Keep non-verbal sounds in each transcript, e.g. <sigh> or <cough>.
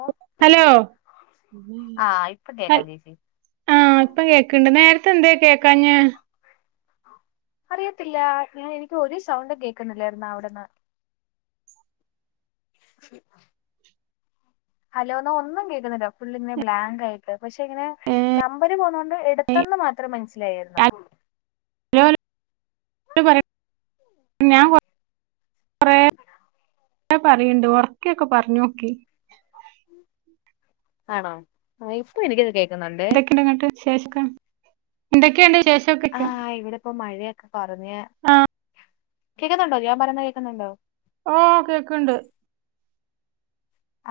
ഓ hello ആഹ് ഇപ്പൊ കേക്കാം ചേച്ചി ആ ഇപ്പം കേക്ക്ണ്ട് നേരത്തെ എന്തേകേക്കാഞ്ഞേ അറിയത്തില്ല ഞാൻ എനിക്ക് ഒര്സൗണ്ടും കേക്കുന്നില്ലായിരുന്നുഅവിട്ന്ന് ഹലോന്നോഒന്നും കേക്കുന്നില്ല ഫുൾങ്ങനെ ബ്ലാങ്ക് ആയിട്ട് പക്ഷെ ഇങ്ങനെ നമ്പര് പോന്ന കൊണ്ട് എടുത്തന്ന് മാത്രം മനസ്സിലായിരുന്നു ഹലോ ഹലോ കൊറെ പറയണ്ട് ഉറക്കൊക്കെ പറഞ്ഞേ ക്കി ആണോ ആ ഇപ്പൊ എനിക്കിത് കേക് എന്തൊക്കെയുണ്ട്ങ്ങട്ട് വിശേഷംക്കെ എന്തൊക്കെയുണ്ട് ആ ഇവിടെ ഇപ്പോ മഴാ പറഞ്ഞ ആഹ് കേൾക്കുന്നുണ്ടോ ഞാൻ പറയുന്ന കേൾക്കുന്നുണ്ടോ ഓ കേക്ക്ണ്ട്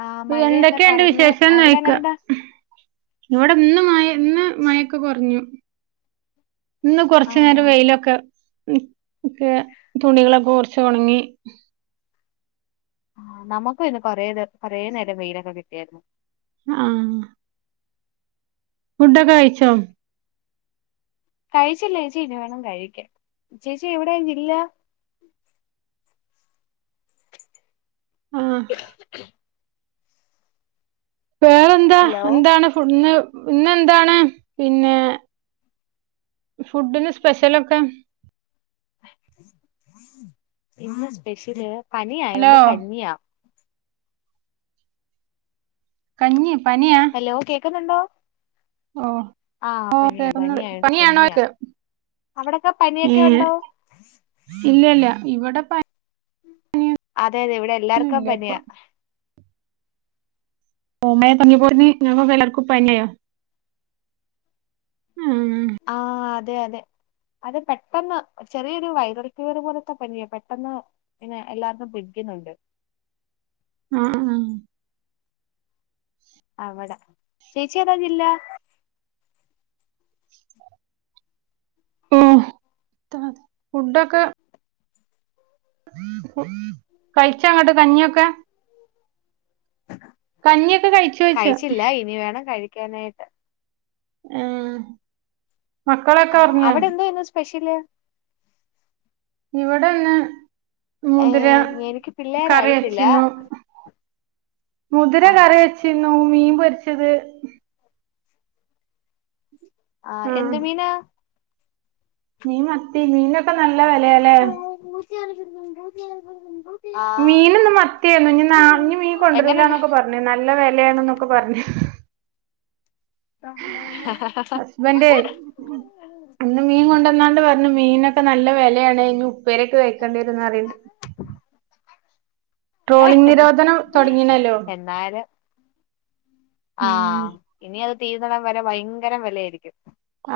ആഹ് മഴയൊക്കെ എന്തൊക്കെയുണ്ട് കുറഞ്ഞ് വിശേഷംന്ന് അവിടെ ചേയിക്കാ എങ്ങനെയുണ്ട് ഇവിടെ ഇന്ന് മഴ ഇന്ന് മഴൊക്കെ കുറഞ്ഞു ഇന്ന് കൊറച്ചു നേരം ആഹ് വെയിലൊക്കെ ക്കെ തുണികളൊക്കെ കുറച്ച് ഉണങ്ങി ആ നമുക്ക് ഇന്ന് കൊറേ കൊറേ നേരം വെയിലൊക്കെ കിട്ടിയായിരുന്നു ആ ഫുഡൊക്കെ കഴിച്ചോ കഴിച്ചില്ല ചേച്ചി ഇനി വേണം കഴിക്കാൻ ചേച്ചി എവിടെ ഇില്ല ആ വേറെ എന്താ ഹലോ എന്താണ് ഫുഡന്ന് ഇന്നെന്താണ് പിന്നെ ഫുഡിന്ന് സ്പെഷ്യലൊക്കെ ഇന്ന് സപെഷൽ ഹലോ പനിയായോണ്ട് കഞ്ഞിയാ കഞ്ഞി പനി ഹലോ കേക്കുന്നുണ്ടോ ഓഹ് ആഹ് ഓഹ് പനിയ കേൾക്കുന്നുണ്ട്. പനിയായോണ്ട് കഞ്ഞിയാ പനിയാണോയ്ക്ക? അവിടൊക്കെ പനിയൊക്കെ ഏഹ് ഉണ്ടോ? ഇല്ലല്ല ഇവിടെ പനി അതെ അതെ ഇവിടെ എല്ലാർക്കും ഇപ്പൊ. പനിയാ ഓമ്മ പറഞ്ഞിയപ്പോ ഞ വിലർക്കുംപ്പന്നായോ ആ അത് അതെ അതെ അത് പെട്ടന്ന് ചെറിയൊരു വൈറൽഫീവർ പോലത്തെ പനിയെ പെട്ടെന്ന് പിന്നെ എല്ലാർക്കും പിടിക്കുന്നുണ്ട് ആഹ് ആഹ് അവിട ചേച്ചി ഏതാ ജില്ല ഓ <inaudible> ഫുഡൊക്കെ ഫു കഴിച്ച അങ്ങോട്ട് കഞ്ഞിയൊക്കെ കഞ്ഞിയൊക്കെ കഴിച്ച് വെച്ച് എനായിട്ട് ആഹ് മക്കളൊക്കെ ഉറങ്ങിയോ ഇിൽ ഇവിടെന്ന് മുതിര ഏഹ് എനിക്ക് കറി പിള്ളേരായിട്ടില്ല വച്ചിരുന്നു മുതിര ആഹ് കറി വെച്ചിരുന്നു ന്നോ മീൻ പൊരിച്ചത് ആഹ് എന്ത് മീന മീൻ മത്തി മീൻൊക്കെ നല്ല ല്ല വിലല്ലേ? <inaudible> മീനൊന്നും മത്തിയായിരുന്നു ഇനി നാ ഇ മീൻ എങ്ങനെണ്ട് കൊണ്ടുവരലന്നൊക്കെ പറഞ്ഞു നല്ല വിലയാണ് എന്നൊക്കെ പറഞ്ഞു ഹസ്ബൻഡ് ഇന്ന് മീൻ കൊണ്ടുവന്നാണ്ട് പറഞ്ഞു മീനൊക്കെ നല്ല വിലയാണ് ഇനി ഉപ്പേരക്കെ കഴക്കേണ്ടി വരുന്ന് അറിയണ്ട് ഏഹ് ട്രോളിങ് നിരോധനം തുടങ്ങിണിണല്ലോ എന്നാലും ആഹ് ഇനി അത് തീർന്നണം വരെ ഭയങ്കരം വിലയായിരിക്കും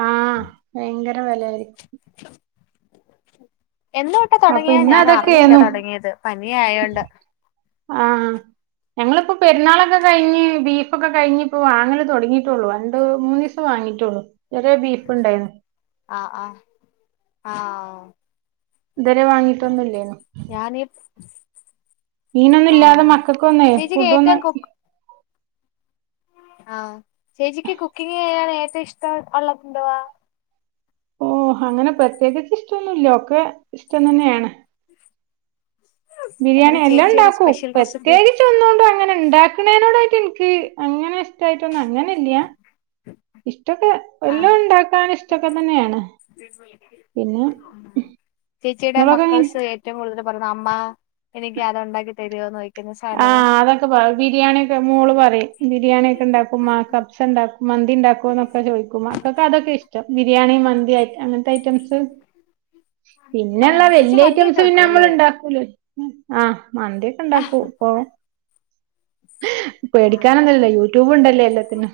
ആഹ് ഭയങ്കര വിലായിരിക്കും എന്തോട്ടെ അപ്പൊ തുടങ്ങിയാ ഇന്ന് ഞാൻ അറിഞ്ഞില്ല അതൊക്കെയാന്നു തുടങ്ങിയത് പനിയ ആയോണ്ട് ഞങ്ങളിപ്പോൊൾ പെരുന്നാളൊക്കെ കഴിഞ് ബീഫൊക്കെ കഴിഞ്ഞ് ഇപ്പോ വാങ്ങാല് തുടങ്ങീട്ടുള്ളു രണ്ട് മൂന്ന് ദിവസം വാങ്ങിട്ടുള്ളു ചെറ ബീഫ് ഇണ്ടായിരുന്നു ആഹ് ആഹ് ആഹ് ഇതുവരെ വാങ്ങീട്ടൊന്നല്ലേനു ഞാനീ മീനൊന്നും ഇല്ലാതെ ആഹ് മക്കൾക്കൊന്നേ ചേച്ചിക്ക് ഫുഡൊന്ന് ആ ചേച്ചിക്ക് കുക്കിംഗൻ ഏറ്റ ഇഷ്ടം ഉള്ളത് ന്തുവാ ഓ അങ്ങനെ പ്രത്യേകിച്ച് ഇഷ്ടൊന്നുമല്ല ഒക്കെ ഇഷ്ടം തന്നെയാണ് ബിരിയാണി എന്നാലും എല്ലാ ചേച്ചിയുടെ ണ്ടാക്കും സ്പെഷ്യൽ റെസിപ്പി പ്രത്യേകിച്ച് ഒന്നോ ണ്ടും അങ്ങനെ ഇണ്ടാക്കണേനോട് വെ ത്തിൻക്ക് അങ്ങനെ ഇഷ്ടായിട്ടൊന്നും അങ്ങനെല്ല്യാ ഇഷ്ടൊക്കെ ആഹ് എല്ലോം ണ്ട പിന്നെ ചേച്ചിയുടെ നിങ്ങളൊക്കെ എങ്ങനെ മക്കൾസ് ഏറ്റവും കൂടുതൽ പറയുന്ന അമ്മ എനിക്ക് അതുണ്ടാക്കി തരോന്ന് ചോ ആഹ് അതൊക്കെ പറ ബിരിയാണ്യൊക്കെ മോള് പറിം ബിരിയാണ്യെക്കെ ണ്ടാക്കുമ്മ കപ്സണ്ടാക്കും മന്തി ണ്ടാക്കോ ന്നൊക്കെ ചോയ്ക്കും മക്കക്ക അതൊക്കെ ഇഷ്ടം ബിരിയാണി, മ ന്തിയായിട്ട് അങ്ങൻത്തയ്റ്റംസ് പിന്നെള്ള ആഹ് ചേച്ചി വെല്ല്യ മന്തിയൊക്കെ ഐറ്റംസ് പിന്നെ വെക്കുവല്ലേ അമ്മള്ണ്ടാക്കൂ ലലോ ആഹ് മന്ത്യൊക്കെ ആ ണ്ടാക്കും. എ പേടിക്കാനൊന്നൂല്ലല്ലോ യൂട്യൂബ് ണ്ടല്ലേ എല്ലാത്തിനും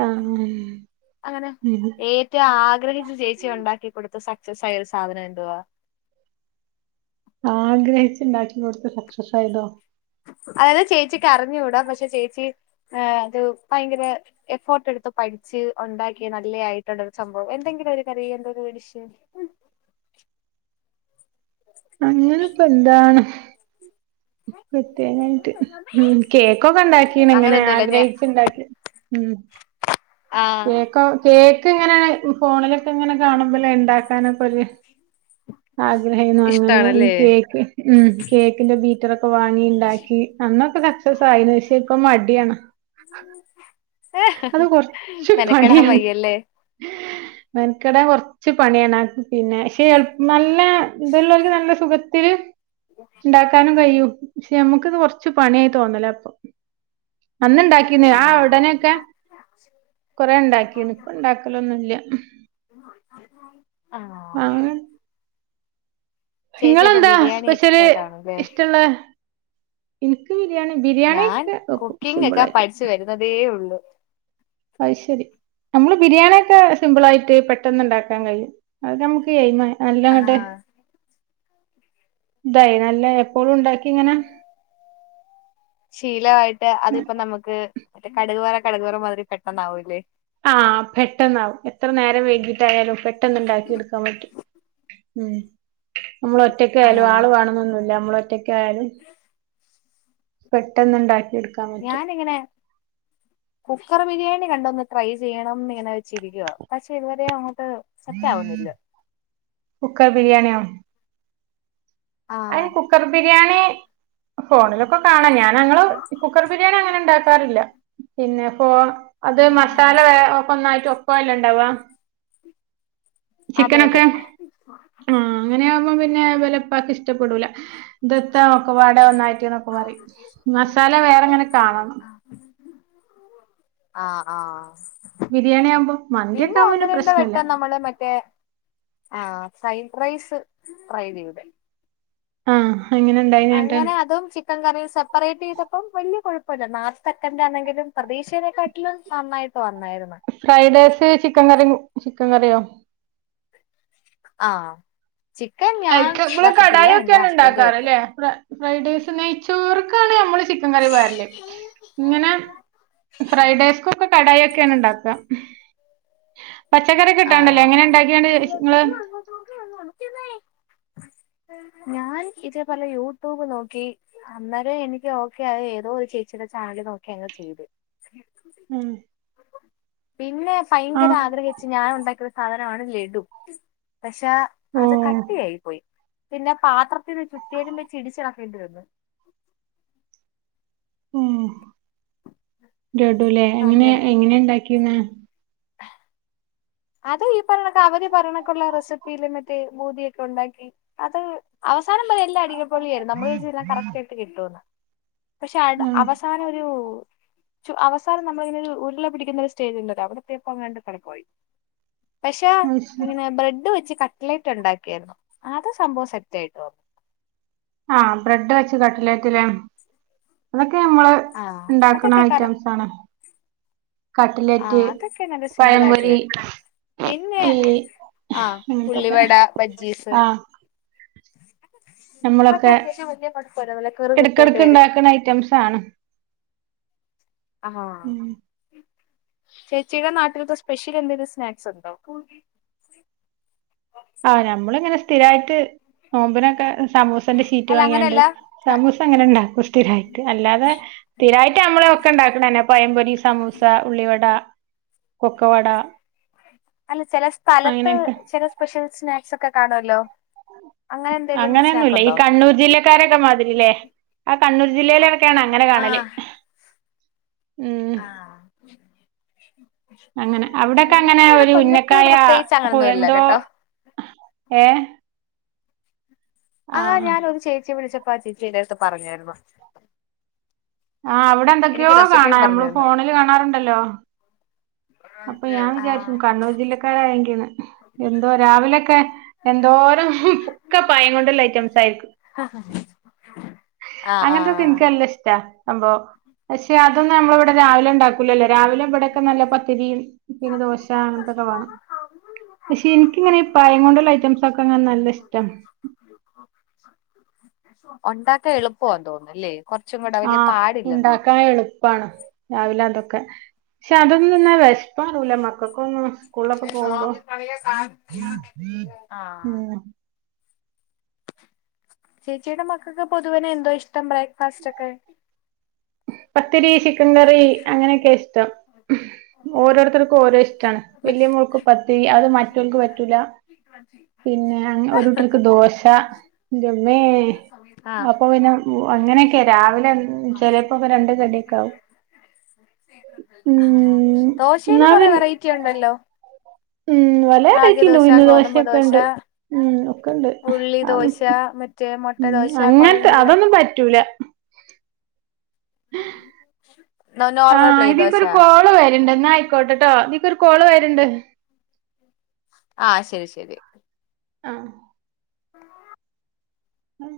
ആഹ് അങ്ങനെ ഉം ഏറ്റവും ആഗ്രഹിച്ചു ചേച്ചി ഉണ്ടാക്കി കൊടുത്ത സ സ സൈൽ സാധനം എന്തുവാ? ആഗ്രഹിച്ച് ഇണ്ടാക്കി കൊടുത്ത് സക്സസ് ആയതോ അഅ് ചേച്ചിക്ക് അറിഞ്ഞൂടാ പക്ഷെ ചേച്ച് ഇത് ആത് ഭയങ്കര എഫോർട്ടട്ത്ത് പഠിച്ച് ഒണ്ടാക്കിയ നല്ല്യായിട്ടുള്ളൊരു സംഭവം എന്തെങ്കിലും ഒരു കരിയർ ന്റെരു എഡിഷൻ അങ്ങനെ ഇപ്പൊ എന്താണ് പ്രത്യേകായിട്ട് ഉം കേക്കൊക്കെ ണ്ടാക്കീണ് ഇങ്ങനെ അങ്ങനെയൊന്നുമില്ല ഞാൻ ആഗ്രഹിച്ച്ണ്ടാക്കി ഉം ആ കേക്കോ കേക്ക് ങ്ങനെ ഫോണിലൊക്കെ ങ്ങനെ കാണുമ്പലെ ഇണ്ടാക്കാനൊക്കൊര് ആഗ്രഹേന്നു അങ്ങനെ ഈ ഇഷ്ടാണല്ലേ കേക്ക് ഉം കേക്കിന്റെ ബീ പണി ഇണ്ടാക്കി അന്നൊക്- പ്പ സക്സസ് ആയിന് ഷെ ഇപ്പ മടിയാണ് അത് കൊറച്ച് മെനക്കെടാൻ പണ്യാണ് വയ്യല്ലേ മെനകെടാൻ കൊറ ച്ച് പണിയാണ് പിന്നെ ക്ഷെ നല്ല ഇത് ല്ലോൽക്ക് നല്ല സുഖത്തില് ഇണ്ടാക്കാനും കഴിയും പക്ഷെ നമ്മക്ക് ഇത് കൊറച്ച് പണിയായി തോന്നല പ്പൊ അന്ന് ഉണ്ടാക്കിന്നേ ആ ഉടനെ കൊറെ ഇണ്ടാക്കിനിപ്പ ഇണ്ടാക്കലൊന്നുമില്ല ആ മാ ചേച്ചി അപ്പൊ നിങ്ങളെന്താ ബിരിയാണി സ്പെഷ്യല് എക്സ്പേർട്ട് ആണല്ലേ ഇഷ്ടാ ഉള്ളെ എനിക്ക് ബിരിയാണി ബിരിയാണി ഞാൻ ഒക്കെ വെക്കും കുക്കിംഗ് ഒക്കെ സിമ്പിളായിട്ട് പഠിച്ചു വരുന്നതേ ഉള്ളൂ അത് ശരി നമ്മള് ബിരിയാണിയൊക്കെ സിമ്പിളായിട്ട് പെട്ട ട്ടന്ന് ഉണ്ടാക്കാൻ കഴിയും അത് നമുക്ക് എയിമ് നല്ല അങ്ങട്ട് ആ ഇതായി നല്ല എപ്പോഴും ഉണ്ടാക്കി ഇങ്ങനെ ശീലവായിട്ട് അതിപ്പോ നമുക്ക് മറ്റേ കടക് വറ കടകു വറ മാതിരി പെട്ടന്ന് ആവൂവല്ലേ ആഹ് പെട്ടെന്നാവും എത്ര നേരം വൈകിട്ടായാലും പെട്ടെന്നുണ്ടാക്കി എടുക്കാൻ പറ്റു <unintelligible> നമ്മൾ ഒറ്റക്കായാലും ആഹ് ആള് വേണോന്നോനുവില്ല നമ്മള് ഒറ്റക്കായാലും പെട്ടെന്ന് ഉണ്ടാക്കി ഞാനിങ്ങനെ കുക്കർ ബിരിയാണി കണ്ട ഒന്ന് ട്രൈ ചെയ്യണം ഇങ്ങനെ വെച്ചിരിക്കുക പക്ഷെ ഇതുവരെ സെറ്റ് ആവുന്നില്ല കുക്കർ ബിരിയാണിയോ ആയിൻ ആഹ് കുക്കർ ബി രിയാണി ഫോണിലൊക്കെ കാണാം ഞാൻ ഞങ്ങള് കുക്കർ ബിരിയാണി അങ്ങനെ ഉണ്ടാക്കാറില്ല പിന്നെപ്പോ അത് മസാല ഒന്നായിട്ട് ഒപ്പല്ല ഉണ്ടാവ അതെ അതെ ചിക്കനൊക്കെ ആ അങ്ങനെയവുമ്പോ പിന്നെ വെല്ല ഇഷ്ടപ്പെടൂല ദത്ത നൊക്കെ വാട ഒന്നായിട്ടി എന്നൊക്കെ പറയും മസാല വേറെങ്ങനെ കാണണം ആഹ് ആഹ് ബിരിയാണി ആവുമ്പോ മന്തിയൊക്കെ ആവുമ്പോ ഒന്ന് പിന്നെ രണ്ട് പ്രശ്നല്ല വട്ടം നമ്മള് മറ്റേ ആഹ് ഫ്രൈഡ് റൈസ് ട്രൈ ചെയ്തുടെ ആ എങ്ങനെ ഉണ്ടായിനേട്ട് അങ്ങനെ അതും ചിക്കൻ കറിയും സെപ്പറേറ്റ് ചെയ്തപ്പം വലിയ കുഴപ്പമില്ല നാല് സെക്കൻന്റെ ആണെങ്കിലും പ്രതീക്ഷയനെക്കാട്ടിലും നന്നായിട്ട് പറഞ്ഞു fried rice chicken curry chicken കറിയോ ആ അക്ക കടായൊക്കെയാണ് ഹസ്ബൻഡ് വെക്കും ഉണ്ടാക്കാറല്ലേ ഇവടെ ഫ്രൈഡേസ് നെയച്ചോർക്കാണ് നമ്മള് ചിക്കൻ കറി വരാല് ഇങ്ങന ഫൈ ഡ്രൈസ് ക്കും കാടായ്ക്ക് ഇതൊക്കെയാണ് ഉണ്ടാക്ക ആ ഞാൻ ഇതേപല യൂട്യൂബ് നോക്കി അന്നേരം എനിക്ക് ഓക്കെ ആയാ ഏതോ ഒരു ചേച്ചിയുടെ ചാനല് നോക്കി അങ്ങ് ചെയ്ത് ഉം പിന്നെ ആ ഭയങ്കര ആഗ്രഹ ഉണ്ടാക്കുന്ന സാധനവാണ് ലഡു പക്ഷെ ഓ അത് കട്ടിയായി പോയി പിന്നെ പാത്രത്തിന് ചുറ്റലും വച്ച് ഇടിച്ച് ഇളേക്കേണ്ടി വന്നു ലെഡുല്ലെ എങ്ങനെ അങ്ങനെ എങ്ങനെയാ ഉണ്ടാക്കിയോ ക്കി ന്ന അത് ഈ പറഞ്ഞൊണക്കെ അവര് പറഞ്ഞൊക്കെുള്ള റെസിപ്പിയിലെ മറ്റേ ബൂതിയൊക്കെ ഉണ്ടാക്കി അത് അവസാനം വരെ എല്ലാം അടിക പൊളിയും നമ്മള് വിചാരിച്ചു എല്ലാം കറട് ആയിട്ട് കിട്ടുമെന്ന് പക്ഷെ അവസാനം ഒരു അവസാനം നമ്മളിങ്ങനൊരു ഉരുള പിടിക്കുന്നൊരു സ്റ്റേജ് ഉണ്ടല്ലോ അവിടെ എത്തിയപ്പം എങ്ങാണ്ട് തകർന്നു പോയി പക്ഷെ ഇങ്ങനെ ബ്രെഡ് വെച്ച് കട്ട കട്ലൈറ്റ് ഉണ്ടാക്കിയരുന്നു ആത് സംഭവം സെറ്റായിട്ടോ ആ ബ്രെഡ് വെച്ച് കടലേറ്റിലെ നമ്മള് ആഹ് ഉണ്ടാക്കണ ഐറ്റംസ് ആണ് ആ കട്ട്ലേറ്റ് അതൊക്കെ നല്ല സിമ്പിൾ ആയിട്ട് പഴംപൊരി വരും പിന്നെ ഈ ആ അങ്ങനത്തൊക്കെ ഉുള്ളിവട ബജ്ജീസ് ആ അതൊക്കെ നമ്മളൊക്കെ അത്യാവശ്യം വലിയ കുഴപ്പമില്ല നല്ല കീറു കൃത്യായിട്ട് ഇടക്കിടക്ക വരും ഉണ്ടാക്കുന്ന ഐറ്റംസാണ് ആ ആ ചേച്ചിയുടെ നാട്ടിലത്തെ സ്പെഷ്യൽ എന്തെങ്കിലും സ്നാക്സ് ഉണ്ടോ ആ ഞമ്മള ഇങ്ങനെ സ്ഥിരായിട്ട് നോമ്പി നൊക്കെ സമൂസന്റെ ചീറ്റ് അല്ല വാങ്ങിയണ്ട് അങ്ങനെയല്ല സമൂസ അങ്ങനെ ഇണ്ടാക്കും സ്ഥിരമായിട്ട് അല്ലാതെ സ്ഥിരമായിട്ട് നമ്മള ഒക്കെ ഉണ്ടാക്കണന്നെ പയംപൊരി സമൂസ ഉള്ളിവട കൊക്കവട അല്ല ചെല സ്ഥലത്ത് അങ്ങനെയൊക്കെ ചെല സ്പെഷൽ സ്നാക്സ് ഒക്കെ കാണുവല്ലോ അങ്ങനെയൊന്നുല്ല ഈ കണ്ണൂർ ജില്ലക്കാരൊക്കെ മാതിരില്ലേ അ കണ്ണൂർ ജില്ലയിലൊക്കെയാണ് അങ്ങനെ കാണല്. ആഹ് ഉം ആഹ് അങ്ങനെ അവിടെക്കെ എങ്ങനെ ഞങ്ങക്കിവിടെ ഒരു കൊല്ലത്ത് ഉന്നക്കായ പ്രത്യേകിച്ച് അങ്ങനൊന്നും ഇല്ല എന്തോ കേട്ടോ ഏഹ് ആ ആഹ് ഞാനൊരു ചേച്ചിയെ വിളിച്ച പ്പാ ആ ചേച്ചി എന്റെ അടുത്ത് പറഞ്ഞാരുന്നു. ആ അവടെ എന്തൊക്കെയോ കാണാ പറഞ്ഞു നമ്മള് തന്നു ഫോണില് കാണാറുണ്ടല്ലോ? അപ്പോ ഞാൻ ആഹ് വിചാരിച്ചു കണ്ണൂർ ജില്ലക്കാരായങ്കിന്ന് എന്തോ രാവിലെക്കെ എന്തോരം ഒക്കെ പയം കൊണ്ടുള്ള ഐറ്റംസ് ആയിരിക്കും, ആഹ് അങ്ങനത്തൊക്കെ ഇനിക്ക് നല്ല ഇഷ്ട്ടാ. സംഭവം പക്ഷേ അ തൊന്നും നമ്മളെ ഇവിടെ രാവിലെ ഇണ്ടാക്കൂലല്ലോ രാവിലെ ഇവടെ ക്കെ നല്ല പ ത്തിരിയും പിന്നെ ദോ ശ അ ങ്ങൻത്തൊക്കെ വേണം പക്ഷേ എനിക്കിങ്ങനെ ഈ പയം ആഹ് കൊണ്ടുള്ള ഐറ്റംസൊക്കെ അങ്ങനെ നല്ല ഇഷ്ട്ടാ. ഉണ്ടാക്കാൻ എളുപ്പവാന്ന് തോന്നുന്നല്ലേ? കൊറച്ചും കൂടെ ആ വലിയ പാടില്ലെന്ന് തോന്നുന്നു ഉണ്ടാക്കാൻ എളുപ്പാണ് രാവിലെ അതൊക്കെ കെ പക്ഷെ അതൊന്നുന്നാ വെശ് പ്പാറൂല മക്കക്കൊന്നും സ്കൂൾലൊക്കെ പോകുമ്പോ ആഹ് ഉം ചേച്ചിയുടെ മക്കക്ക് പൊതുവനെ എന്തോ ഇഷ് ഷ്ടം ബ്രേക്ഫാസ്റ്റോക്കെ പത്തിരി ചിക്കൻ കറി അങ്ങനെയൊക്കെ ഇഷ്ടം ഓരോരുത്തർക്കും ഓരോ ഇഷ്ടാണ് വല്യ മിക്സ് മോൾക്ക് പത്തിരി അത് മറ്റോൽക്ക് പറ്റൂല പിന്നെ ഒരൂട്ടർക്ക് ദോശ ന്റമ്മേ ആഹ് അപ്പൊ പിന്നെ അങ്ങനെയൊക്കെ രാവിലെ ചെലെ രണ്ട് കടിയൊക്കാവും ദോശയില് എന്നാ കൊറെ പിൻ വെറൈറ്റി ഉണ്ടല്ലോ ഉം വലേ റാഗി റേറ്റിണ്ട് ദോശ ഉഴുന്ന് ഗോതമ്പ് ദോശ ദോശൊക്കെണ്ട് ഉം ഒക്കെണ്ട് ഉള്ളി ആന്നും ദോശ മറ്റേ മൊട്ട ഉം ദോശ കൊറേ അങ്ങൻത്തെ ഉണ്ടല്ലോ അതൊന്നും പറ്റൂല ആ നോർമൽ പ്ലെയിൻ ഇതീക്ക് ദോശ ഒരു കോള് വര്ണ്ട് ന്നായ്ക്കോട്ടെട്ടോ ഇതീക്കൊരു കോള് വര്ണ്ട് ആ ശരി ശരി ആഹ അം